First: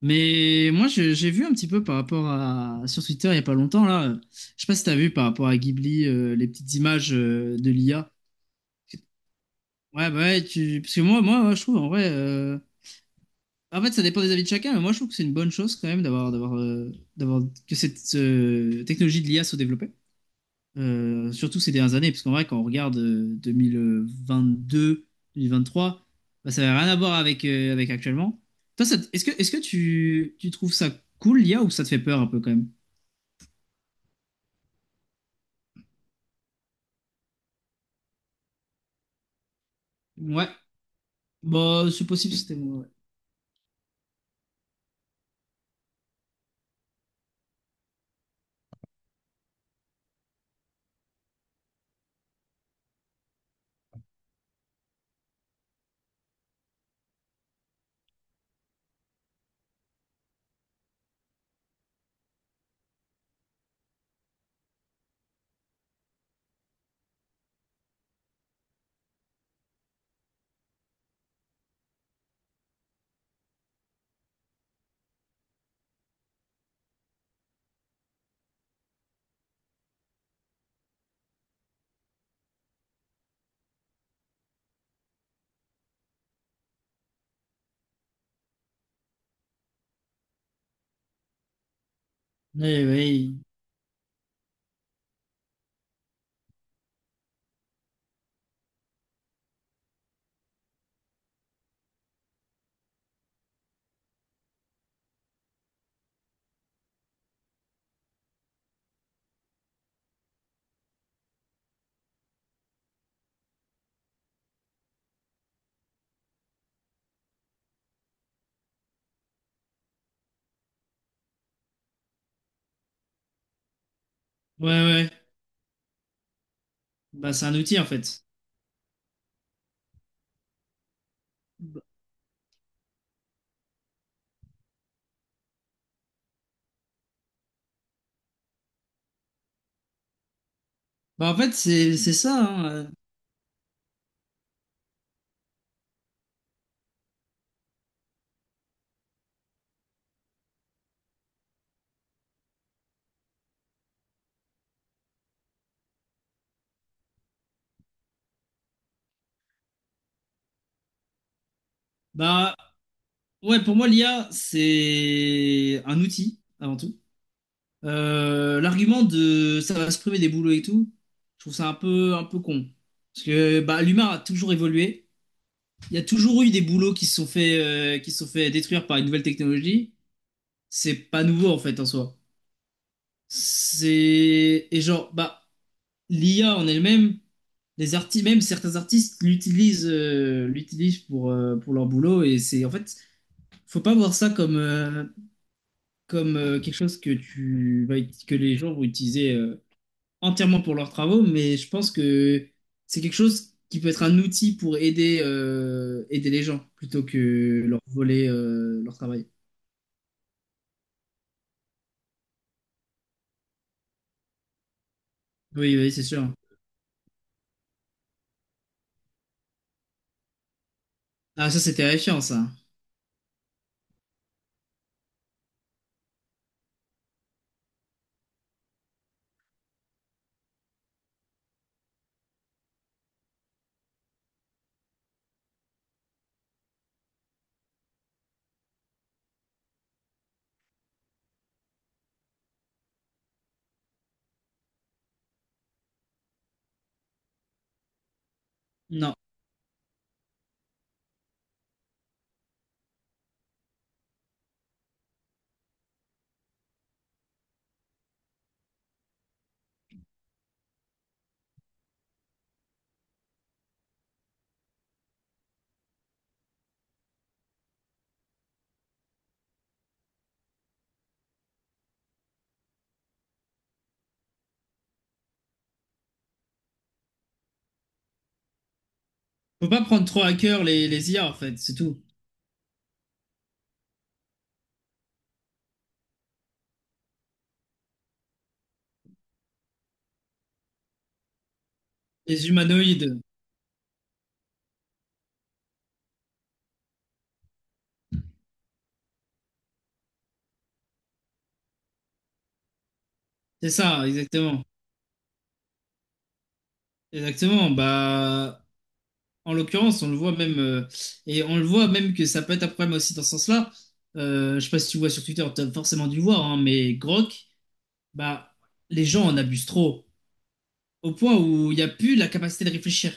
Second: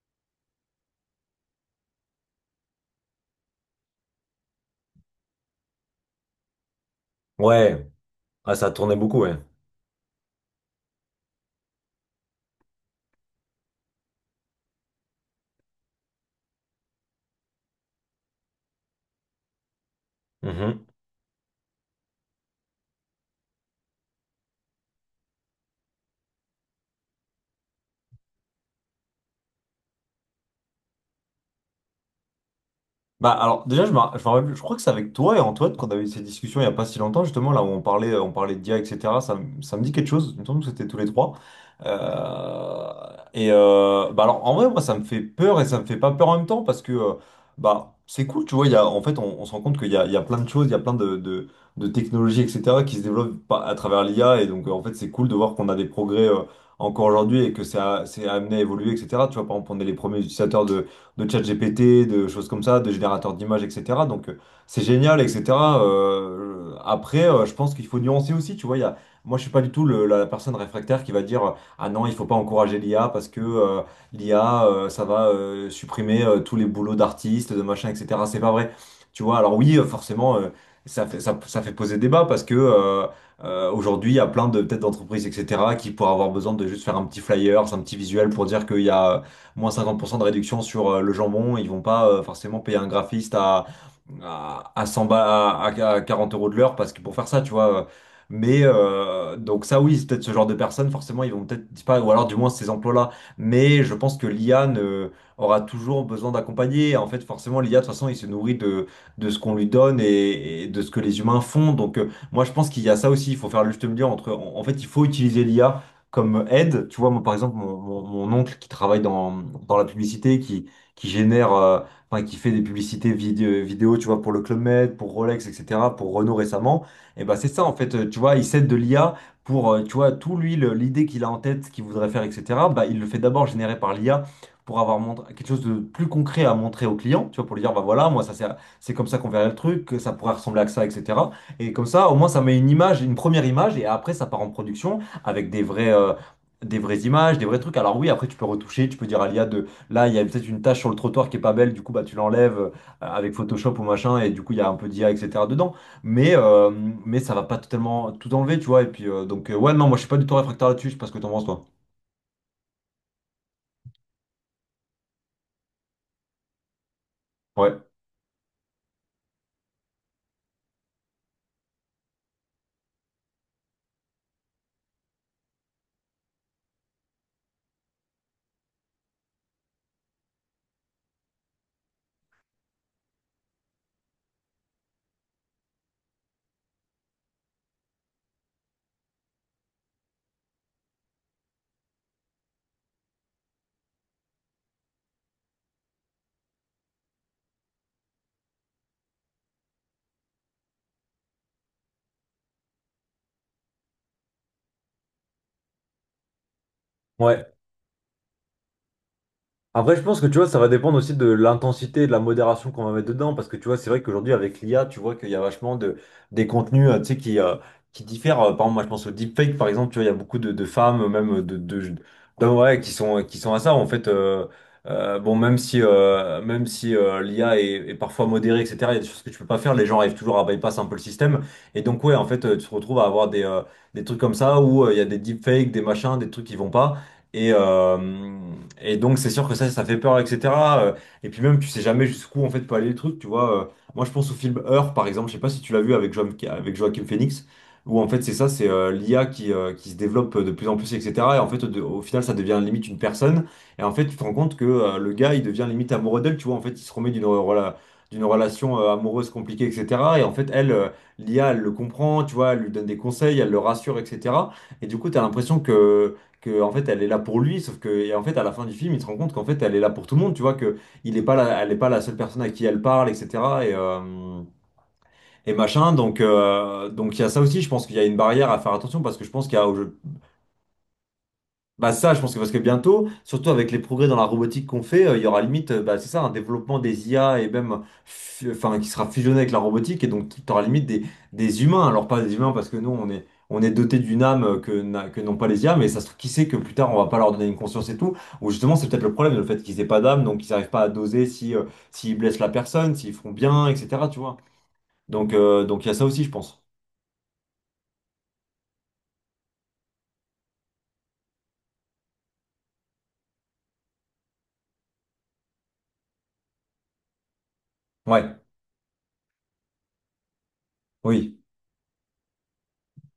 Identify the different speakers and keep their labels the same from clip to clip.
Speaker 1: Mais moi, j'ai vu un petit peu par rapport à sur Twitter il y a pas longtemps là. Je sais pas si t'as vu par rapport à Ghibli, les petites images de
Speaker 2: Ouais,
Speaker 1: l'IA.
Speaker 2: ah, ça tournait beaucoup, ouais.
Speaker 1: Ouais, bah ouais, parce que moi, ouais, je trouve en vrai. En fait, ça dépend des avis de chacun, mais moi, je trouve que c'est une bonne chose quand même d'avoir que cette technologie de l'IA soit développée
Speaker 2: Mhm.
Speaker 1: euh, surtout ces dernières années, parce qu'en vrai, quand on regarde 2022, 2023, bah, ça n'a rien à voir avec actuellement. Toi, est-ce que, tu trouves ça cool, l'IA, ou ça te fait peur un peu quand même?
Speaker 2: Bah alors déjà je, me ra- je, me rappelle- je crois que c'est avec toi et Antoine qu'on avait eu cette discussion il n'y a pas si longtemps, justement, là où on parlait de d'IA etc. Ça me dit quelque chose, il me
Speaker 1: Ouais,
Speaker 2: semble que c'était tous les trois.
Speaker 1: bah, c'est possible, c'était moi.
Speaker 2: Euh, et bah alors en vrai, moi, ça me fait peur et ça me fait pas peur en même temps, parce que bah c'est cool, tu vois, en fait on se rend compte qu'il y a plein de choses, il y a plein de technologies etc. qui se développent à travers l'IA. Et donc en fait c'est cool de voir qu'on a des progrès encore aujourd'hui, et que ça c'est amené à évoluer, etc. Tu vois, par exemple, on est les premiers utilisateurs de ChatGPT, de choses comme ça, de générateurs d'images, etc. Donc c'est génial, etc. Après, je pense qu'il faut nuancer aussi, tu vois, moi je suis pas du tout la personne réfractaire qui va dire, ah non, il faut pas encourager l'IA parce que l'IA, ça va supprimer tous les boulots d'artistes, de machin, etc. C'est pas vrai. Tu vois, alors oui, forcément, ça fait poser débat parce que aujourd'hui, il y a plein de peut-être d'entreprises, etc., qui pourraient avoir besoin de juste faire un petit flyer, un petit visuel pour dire qu'il y a moins 50% de réduction sur le jambon. Ils vont pas forcément payer
Speaker 1: Ouais,
Speaker 2: un
Speaker 1: ouais,
Speaker 2: graphiste à, à, à 100 ba- à, à- à 40 € de l'heure parce que pour faire ça, tu vois. Mais donc ça, oui, c'est peut-être ce genre de personnes, forcément, ils vont peut-être pas, ou alors du moins ces emplois-là. Mais je pense que l'IA aura toujours besoin d'accompagner. En fait, forcément, l'IA, de toute façon, il se nourrit de ce qu'on lui donne, et de ce que les humains font. Donc moi, je pense qu'il y a ça aussi. Il faut faire le juste milieu entre. En fait, il faut utiliser l'IA comme aide. Tu vois, moi, par exemple, mon oncle qui travaille dans la publicité, qui génère, enfin, qui fait des publicités vidéo, tu vois, pour le Club
Speaker 1: ouais,
Speaker 2: Med,
Speaker 1: ouais. ouais.
Speaker 2: pour Rolex, etc., pour Renault récemment, et
Speaker 1: Bah,
Speaker 2: ben
Speaker 1: c'est
Speaker 2: c'est
Speaker 1: un
Speaker 2: ça, en
Speaker 1: outil en
Speaker 2: fait, tu
Speaker 1: fait.
Speaker 2: vois, il s'aide de l'IA pour, tu vois, l'idée qu'il a en tête, ce
Speaker 1: Bah,
Speaker 2: qu'il voudrait faire, etc., bah, il le fait d'abord générer par l'IA, pour avoir quelque chose de plus concret à montrer au client, tu vois, pour lui dire, bah voilà, moi, ça, c'est comme ça qu'on verrait le truc, que ça pourrait ressembler à ça, etc.
Speaker 1: bah, en fait,
Speaker 2: Et comme
Speaker 1: c'est
Speaker 2: ça,
Speaker 1: c'est
Speaker 2: au moins,
Speaker 1: ça,
Speaker 2: ça met une
Speaker 1: hein.
Speaker 2: image, une première image, et après, ça part en production avec des vraies images, des vrais trucs. Alors oui, après tu peux retoucher, tu peux dire à l'IA de là, il y a peut-être une tache sur le trottoir qui est pas belle, du coup bah tu l'enlèves avec Photoshop ou machin, et du coup il y a un peu d'IA etc. dedans. Mais euh, mais ça va pas totalement tout enlever, tu vois. Et puis donc ouais non, moi je suis pas du tout réfractaire là-dessus, je sais pas ce que t'en penses toi.
Speaker 1: Bah, ouais, pour moi, l'IA, c'est un outil avant tout.
Speaker 2: Ouais.
Speaker 1: L'argument de ça va se priver des boulots et tout, je trouve ça un peu con. Parce que bah, l'humain a toujours évolué. Il y a toujours eu des boulots qui se sont qui se sont fait détruire par une nouvelle technologie. C'est pas nouveau en fait en soi. C'est. Et genre, bah, l'IA en elle-même, les artistes, même certains artistes l'utilisent pour leur boulot. Et c'est en fait, faut pas voir ça comme quelque chose que, que les gens vont utiliser entièrement pour leurs travaux, mais je pense que c'est quelque chose qui peut être un outil pour aider les gens plutôt
Speaker 2: Ouais.
Speaker 1: que leur voler leur travail.
Speaker 2: Après, je pense que tu vois, ça va dépendre aussi de l'intensité et de la modération qu'on va mettre dedans. Parce que tu vois, c'est vrai qu'aujourd'hui, avec l'IA, tu vois qu'il y a
Speaker 1: Oui, oui, c'est sûr.
Speaker 2: des contenus tu sais, qui diffèrent. Par exemple, moi, je pense au deepfake, par exemple, tu vois, il y a beaucoup de femmes, même
Speaker 1: Ah, ça, c'est terrifiant, ça.
Speaker 2: d'hommes, ouais, qui sont à ça. En fait, bon, même si l'IA est parfois modérée, etc., il y a des choses que tu peux pas faire. Les gens arrivent toujours à bypass un peu le système. Et donc, ouais, en fait, tu te retrouves à avoir des trucs comme ça où il y a des deepfakes, des machins, des trucs qui vont pas. Et, euh, et donc, c'est sûr que ça fait peur, etc. Euh, Et puis même, tu sais jamais jusqu'où, en fait, peut aller le truc, tu vois. Moi, je pense au film Her, par exemple, je sais pas si tu l'as vu avec Joaquin Phoenix, où, en fait, c'est ça, c'est
Speaker 1: Non.
Speaker 2: l'IA qui se développe de plus en plus, etc. Et en fait, au final, ça devient limite une personne. Et en fait, tu te rends compte que le gars, il devient limite amoureux d'elle, tu vois. En fait, il se remet d'une d'une relation amoureuse compliquée, etc. Et en fait, elle, l'IA, elle le comprend, tu vois, elle lui donne des conseils, elle le rassure, etc. Et du coup, tu as l'impression que en fait elle est là pour lui, sauf que et en fait à la fin du film il se rend compte qu'en fait elle est là pour tout le monde, tu vois, que il est pas la- elle est pas la seule personne à qui elle parle, etc. et euh, et machin, donc donc il y a ça aussi, je pense qu'il y a une barrière à faire attention, parce que je pense qu'il y a
Speaker 1: Faut pas prendre trop à cœur les IA, en fait, c'est
Speaker 2: bah
Speaker 1: tout.
Speaker 2: ça, je pense que parce que bientôt, surtout avec les progrès dans la robotique qu'on fait, il y aura limite, bah, c'est ça, un développement des IA et même, enfin, qui sera fusionné avec la robotique, et donc tu auras limite des humains. Alors pas des
Speaker 1: Les
Speaker 2: humains parce que nous, on
Speaker 1: humanoïdes.
Speaker 2: est, on est doté d'une âme que n'ont pas les IA, mais ça se trouve, qui sait que plus tard, on va pas leur donner une conscience et tout. Ou justement, c'est peut-être le problème, le fait qu'ils aient pas d'âme, donc ils n'arrivent pas à doser si, s'ils blessent la personne, s'ils font bien,
Speaker 1: C'est ça,
Speaker 2: etc. Tu vois.
Speaker 1: exactement.
Speaker 2: Donc il y a ça aussi, je pense.
Speaker 1: Exactement. Bah, en l'occurrence, on le voit même que ça peut être un problème aussi dans ce sens-là. Je sais pas si tu vois sur Twitter, tu as forcément dû le voir, hein, mais Grok,
Speaker 2: Ouais,
Speaker 1: bah les gens en abusent trop au point
Speaker 2: oui.
Speaker 1: où il n'y a plus la capacité de réfléchir.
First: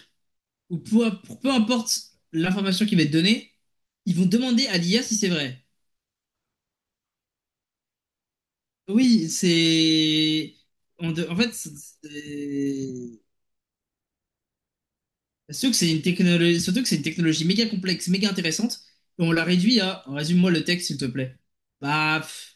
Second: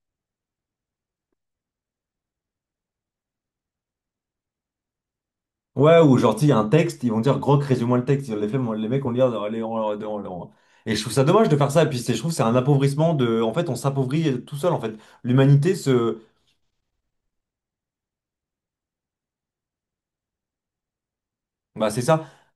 Speaker 1: Ou peu importe l'information qui va être donnée, ils vont demander à l'IA si c'est vrai.
Speaker 2: Ouais, ou genre, tu sais, il y a un texte, ils vont dire, Grok, résume-moi le texte. Les, faits, moi, les mecs vont lire,
Speaker 1: Oui,
Speaker 2: allez,
Speaker 1: c'est
Speaker 2: et je
Speaker 1: on
Speaker 2: trouve ça
Speaker 1: de- en
Speaker 2: dommage
Speaker 1: fait
Speaker 2: de faire ça. Et puis, je trouve que c'est un appauvrissement
Speaker 1: c'est-
Speaker 2: de. En fait, on s'appauvrit tout seul, en fait.
Speaker 1: surtout
Speaker 2: L'humanité
Speaker 1: que c'est une
Speaker 2: se.
Speaker 1: technologie, surtout que c'est une technologie méga complexe, méga intéressante, et on la réduit à résume-moi le texte s'il te plaît.
Speaker 2: Bah, c'est
Speaker 1: Bah,
Speaker 2: ça.
Speaker 1: pff,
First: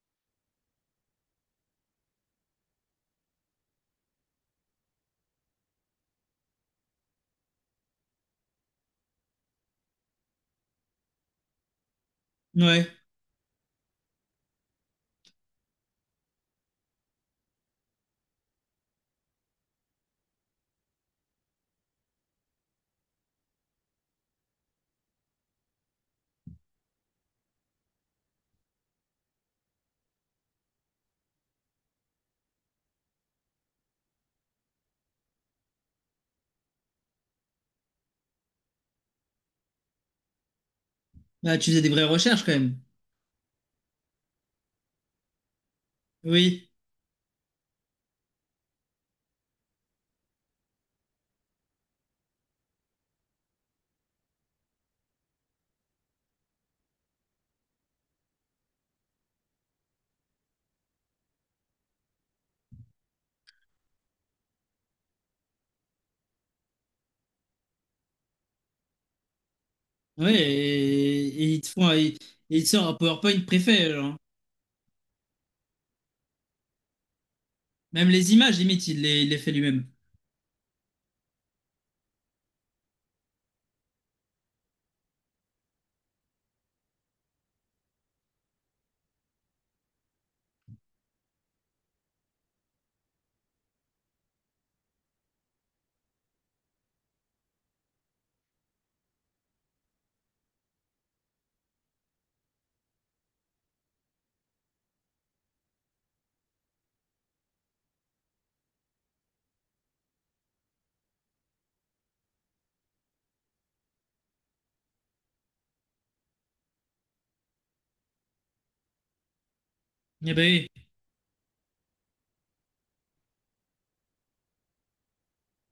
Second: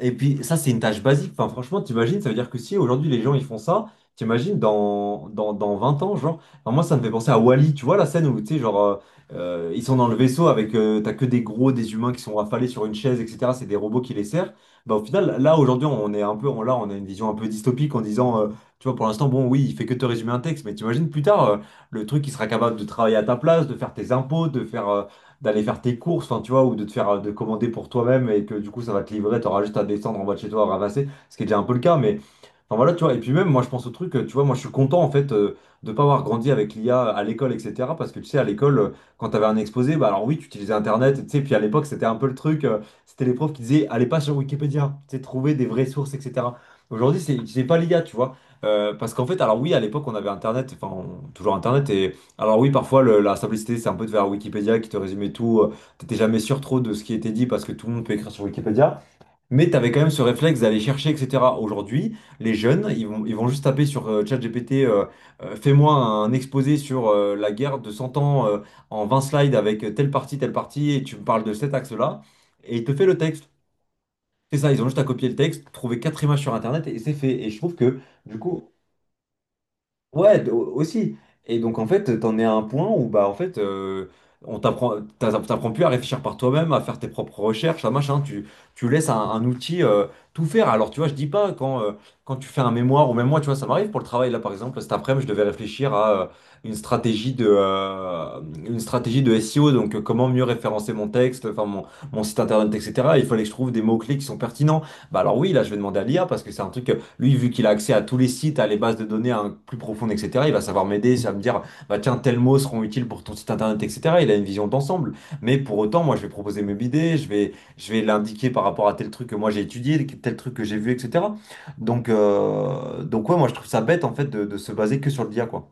Speaker 2: Et puis ça, c'est une tâche basique. Enfin, franchement, t'imagines, ça veut dire que si aujourd'hui les gens ils font ça, t'imagines dans 20 ans, genre. Enfin, moi, ça me fait penser à Wall e, tu vois la scène où, tu sais, genre, ils sont dans le vaisseau avec, t'as que des gros, des humains qui sont affalés sur une
Speaker 1: Ouais,
Speaker 2: chaise, etc. C'est des robots qui les servent. Bah, au final, là, aujourd'hui, on a une vision un peu dystopique en disant, tu vois, pour l'instant, bon, oui, il fait que te résumer un texte, mais t'imagines plus tard, le truc, qui sera capable de travailler à ta place, de faire tes impôts, de faire, d'aller faire tes courses, enfin, tu vois, ou de te faire, de commander pour toi-même et que du coup, ça va te livrer, t'auras juste à descendre en bas de chez toi à ramasser, ce qui est déjà un peu le cas, mais enfin voilà, tu vois, et puis même moi je pense au truc, tu vois, moi je suis content en fait de pas avoir grandi avec l'IA à l'école, etc. Parce que tu sais, à l'école, quand t'avais un exposé, bah alors oui, tu utilisais Internet, tu sais, puis
Speaker 1: bah,
Speaker 2: à
Speaker 1: tu faisais
Speaker 2: l'époque
Speaker 1: des vraies
Speaker 2: c'était un peu le
Speaker 1: recherches quand
Speaker 2: truc,
Speaker 1: même.
Speaker 2: c'était les profs qui disaient, allez pas sur Wikipédia, tu sais, trouver des vraies sources, etc.
Speaker 1: Oui,
Speaker 2: Aujourd'hui, c'est pas l'IA, tu vois. Parce qu'en fait, alors oui, à l'époque on avait Internet, enfin toujours Internet, et alors oui, parfois la simplicité c'est un peu de vers Wikipédia qui te résumait tout, t'étais jamais sûr trop de ce qui était dit parce que tout le monde peut écrire sur Wikipédia. Mais tu avais quand même ce réflexe d'aller chercher, etc. Aujourd'hui, les jeunes, ils vont juste taper sur ChatGPT, fais-moi un exposé sur la guerre de 100 ans en 20 slides avec
Speaker 1: ouais,
Speaker 2: telle partie, et tu me parles
Speaker 1: et
Speaker 2: de
Speaker 1: ils te
Speaker 2: cet
Speaker 1: font, ils-
Speaker 2: axe-là,
Speaker 1: et il te
Speaker 2: et il
Speaker 1: sort un
Speaker 2: te fait le
Speaker 1: PowerPoint
Speaker 2: texte.
Speaker 1: préfet, genre.
Speaker 2: C'est ça, ils ont juste à copier le texte, trouver quatre images sur Internet, et c'est fait. Et je trouve que,
Speaker 1: Même les
Speaker 2: du
Speaker 1: images,
Speaker 2: coup,
Speaker 1: limite, il les fait lui-même.
Speaker 2: ouais, aussi. Et donc en fait, t'en es à un point où bah en fait, on t'apprends plus à réfléchir par toi-même, à faire tes propres recherches, à machin. Tu laisses un outil tout faire. Alors tu vois, je dis pas quand quand tu fais un mémoire ou même moi, tu vois, ça m'arrive pour le travail là par exemple. Cet après-midi, je devais réfléchir à une stratégie de SEO. Donc comment mieux référencer mon texte, mon site internet, etc. Il fallait que je trouve des mots-clés qui sont pertinents. Bah alors oui, là, je vais demander à l'IA parce que c'est un truc. Lui, vu qu'il a accès à tous les sites, à les bases de données hein, plus profondes, etc., il va savoir m'aider, ça va me dire, bah tiens, tels mots seront utiles pour ton site internet, etc. Il a une vision d'ensemble. Mais pour autant, moi, je vais proposer mes idées, je vais l'indiquer par rapport à tel truc que moi j'ai étudié,
Speaker 1: Eh
Speaker 2: tel
Speaker 1: ben
Speaker 2: truc que
Speaker 1: oui,
Speaker 2: j'ai vu, etc. Donc ouais, moi, je trouve ça bête, en fait, de se baser que sur le l'IA, quoi.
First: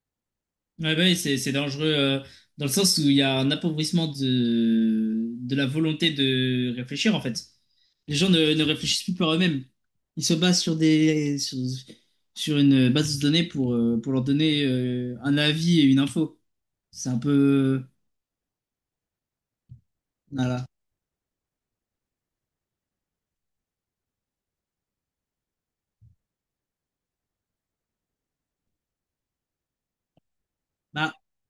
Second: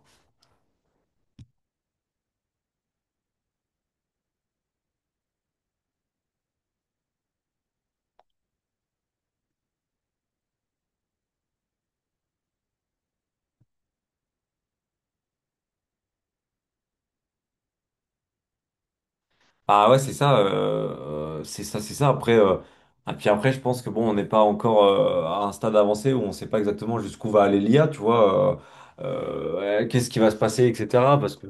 Speaker 1: ouais, bah oui, c'est dangereux dans le sens où il y a un appauvrissement de la volonté de réfléchir, en fait. Les gens ne réfléchissent plus par eux-mêmes. Ils se basent sur sur une base de données pour leur donner un avis et une info. C'est un peu...
Speaker 2: Ah ouais, c'est ça,
Speaker 1: Voilà.
Speaker 2: c'est ça, c'est ça. Après, ah, puis après, je pense que bon, on n'est pas encore à un stade avancé où on ne sait pas exactement jusqu'où va aller l'IA, tu vois, ouais, qu'est-ce qui va se passer,
Speaker 1: Bah,
Speaker 2: etc. Parce que,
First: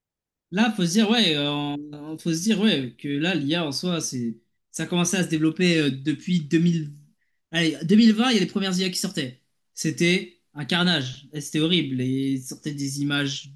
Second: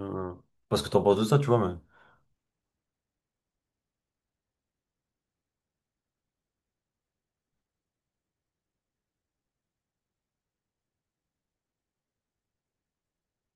Speaker 1: là,
Speaker 2: parce que t'en penses de ça, tu vois, mais.
Speaker 1: faut se dire, ouais, que là, l'IA en soi, ça a commencé à se développer depuis 2000. Allez, 2020, il y a les premières IA qui sortaient. C'était un carnage, et c'était horrible. Et ils sortaient des images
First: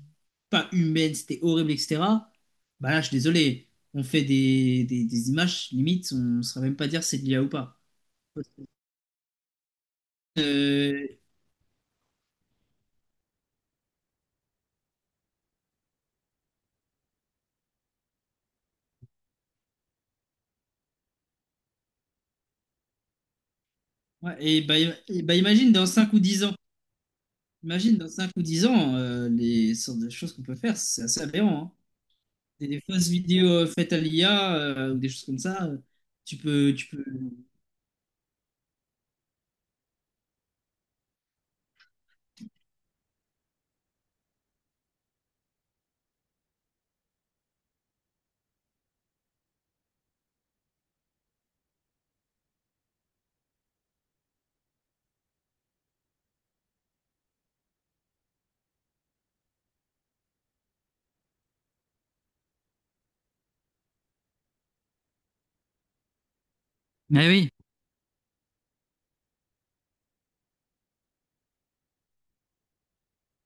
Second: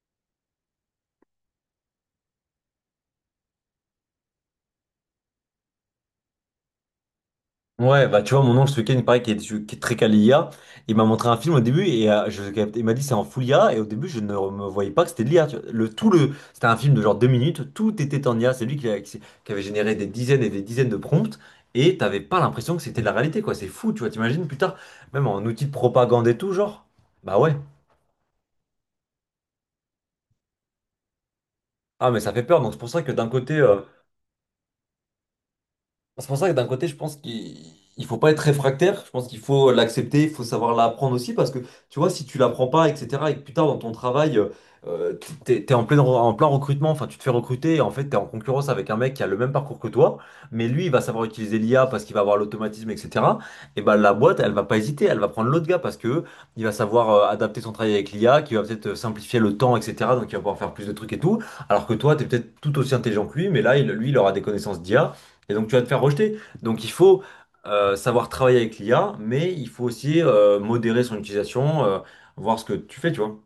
Speaker 1: pas humaines, c'était horrible, etc. Bah là, je suis désolé, on fait des images, limite, on ne saurait même pas dire si c'est de l'IA ou pas.
Speaker 2: Ouais, bah tu vois, mon oncle ce week-end, il paraît qu'il est très calé IA. Il m'a
Speaker 1: Euh,
Speaker 2: montré un film au début et il m'a dit c'est en full IA. Et au début, je ne me voyais pas que c'était de l'IA, tu vois. C'était un film de genre 2 minutes, tout était en IA. C'est lui qui avait généré des dizaines et des dizaines de prompts et t'avais pas l'impression que c'était de la réalité, quoi. C'est fou, tu vois.
Speaker 1: ouais,
Speaker 2: T'imagines plus
Speaker 1: et
Speaker 2: tard,
Speaker 1: bah, et
Speaker 2: même
Speaker 1: bah,
Speaker 2: en outil de
Speaker 1: imagine dans 5 ou
Speaker 2: propagande et
Speaker 1: 10
Speaker 2: tout,
Speaker 1: ans,
Speaker 2: genre, bah ouais.
Speaker 1: imagine dans 5 ou 10 ans, les sortes de choses qu'on peut faire, c'est assez aberrant, hein.
Speaker 2: Ah, mais ça fait peur. Donc c'est
Speaker 1: Des
Speaker 2: pour ça
Speaker 1: fausses
Speaker 2: que d'un
Speaker 1: vidéos
Speaker 2: côté. Euh,
Speaker 1: faites à l'IA ou des choses comme ça,
Speaker 2: c'est pour ça que d'un côté,
Speaker 1: tu
Speaker 2: je
Speaker 1: peux.
Speaker 2: pense qu'il il faut pas être réfractaire. Je pense qu'il faut l'accepter, il faut savoir l'apprendre aussi. Parce que, tu vois, si tu l'apprends pas, etc., et que plus tard dans ton travail, euh, t'es en plein recrutement, enfin, tu te fais recruter, et en fait, t'es en concurrence avec un mec qui a le même parcours que toi, mais lui, il va savoir utiliser l'IA parce qu'il va avoir l'automatisme, etc. Et ben, la boîte, elle va pas hésiter, elle va prendre l'autre gars parce que il va savoir adapter son travail avec l'IA, qui va peut-être simplifier le temps, etc. Donc, il va pouvoir faire plus de trucs et tout. Alors que toi, tu es peut-être tout aussi intelligent que lui, mais là, lui, il aura des connaissances d'IA. Et donc tu vas te faire rejeter. Donc il faut
Speaker 1: Mais oui,
Speaker 2: savoir travailler avec l'IA, mais il faut aussi modérer son utilisation, voir ce que tu fais, tu vois.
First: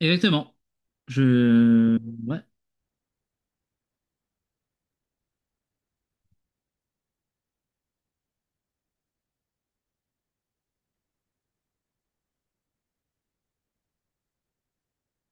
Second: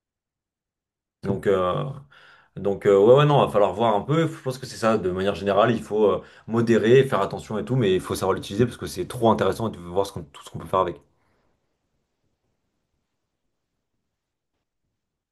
Speaker 1: exactement.
Speaker 2: Donc, euh,
Speaker 1: Je... ouais.
Speaker 2: donc, non, va falloir voir un peu. Je pense que c'est ça, de manière générale, il faut modérer, faire attention et tout, mais il faut savoir l'utiliser parce que c'est trop intéressant de voir tout ce qu'on peut faire avec.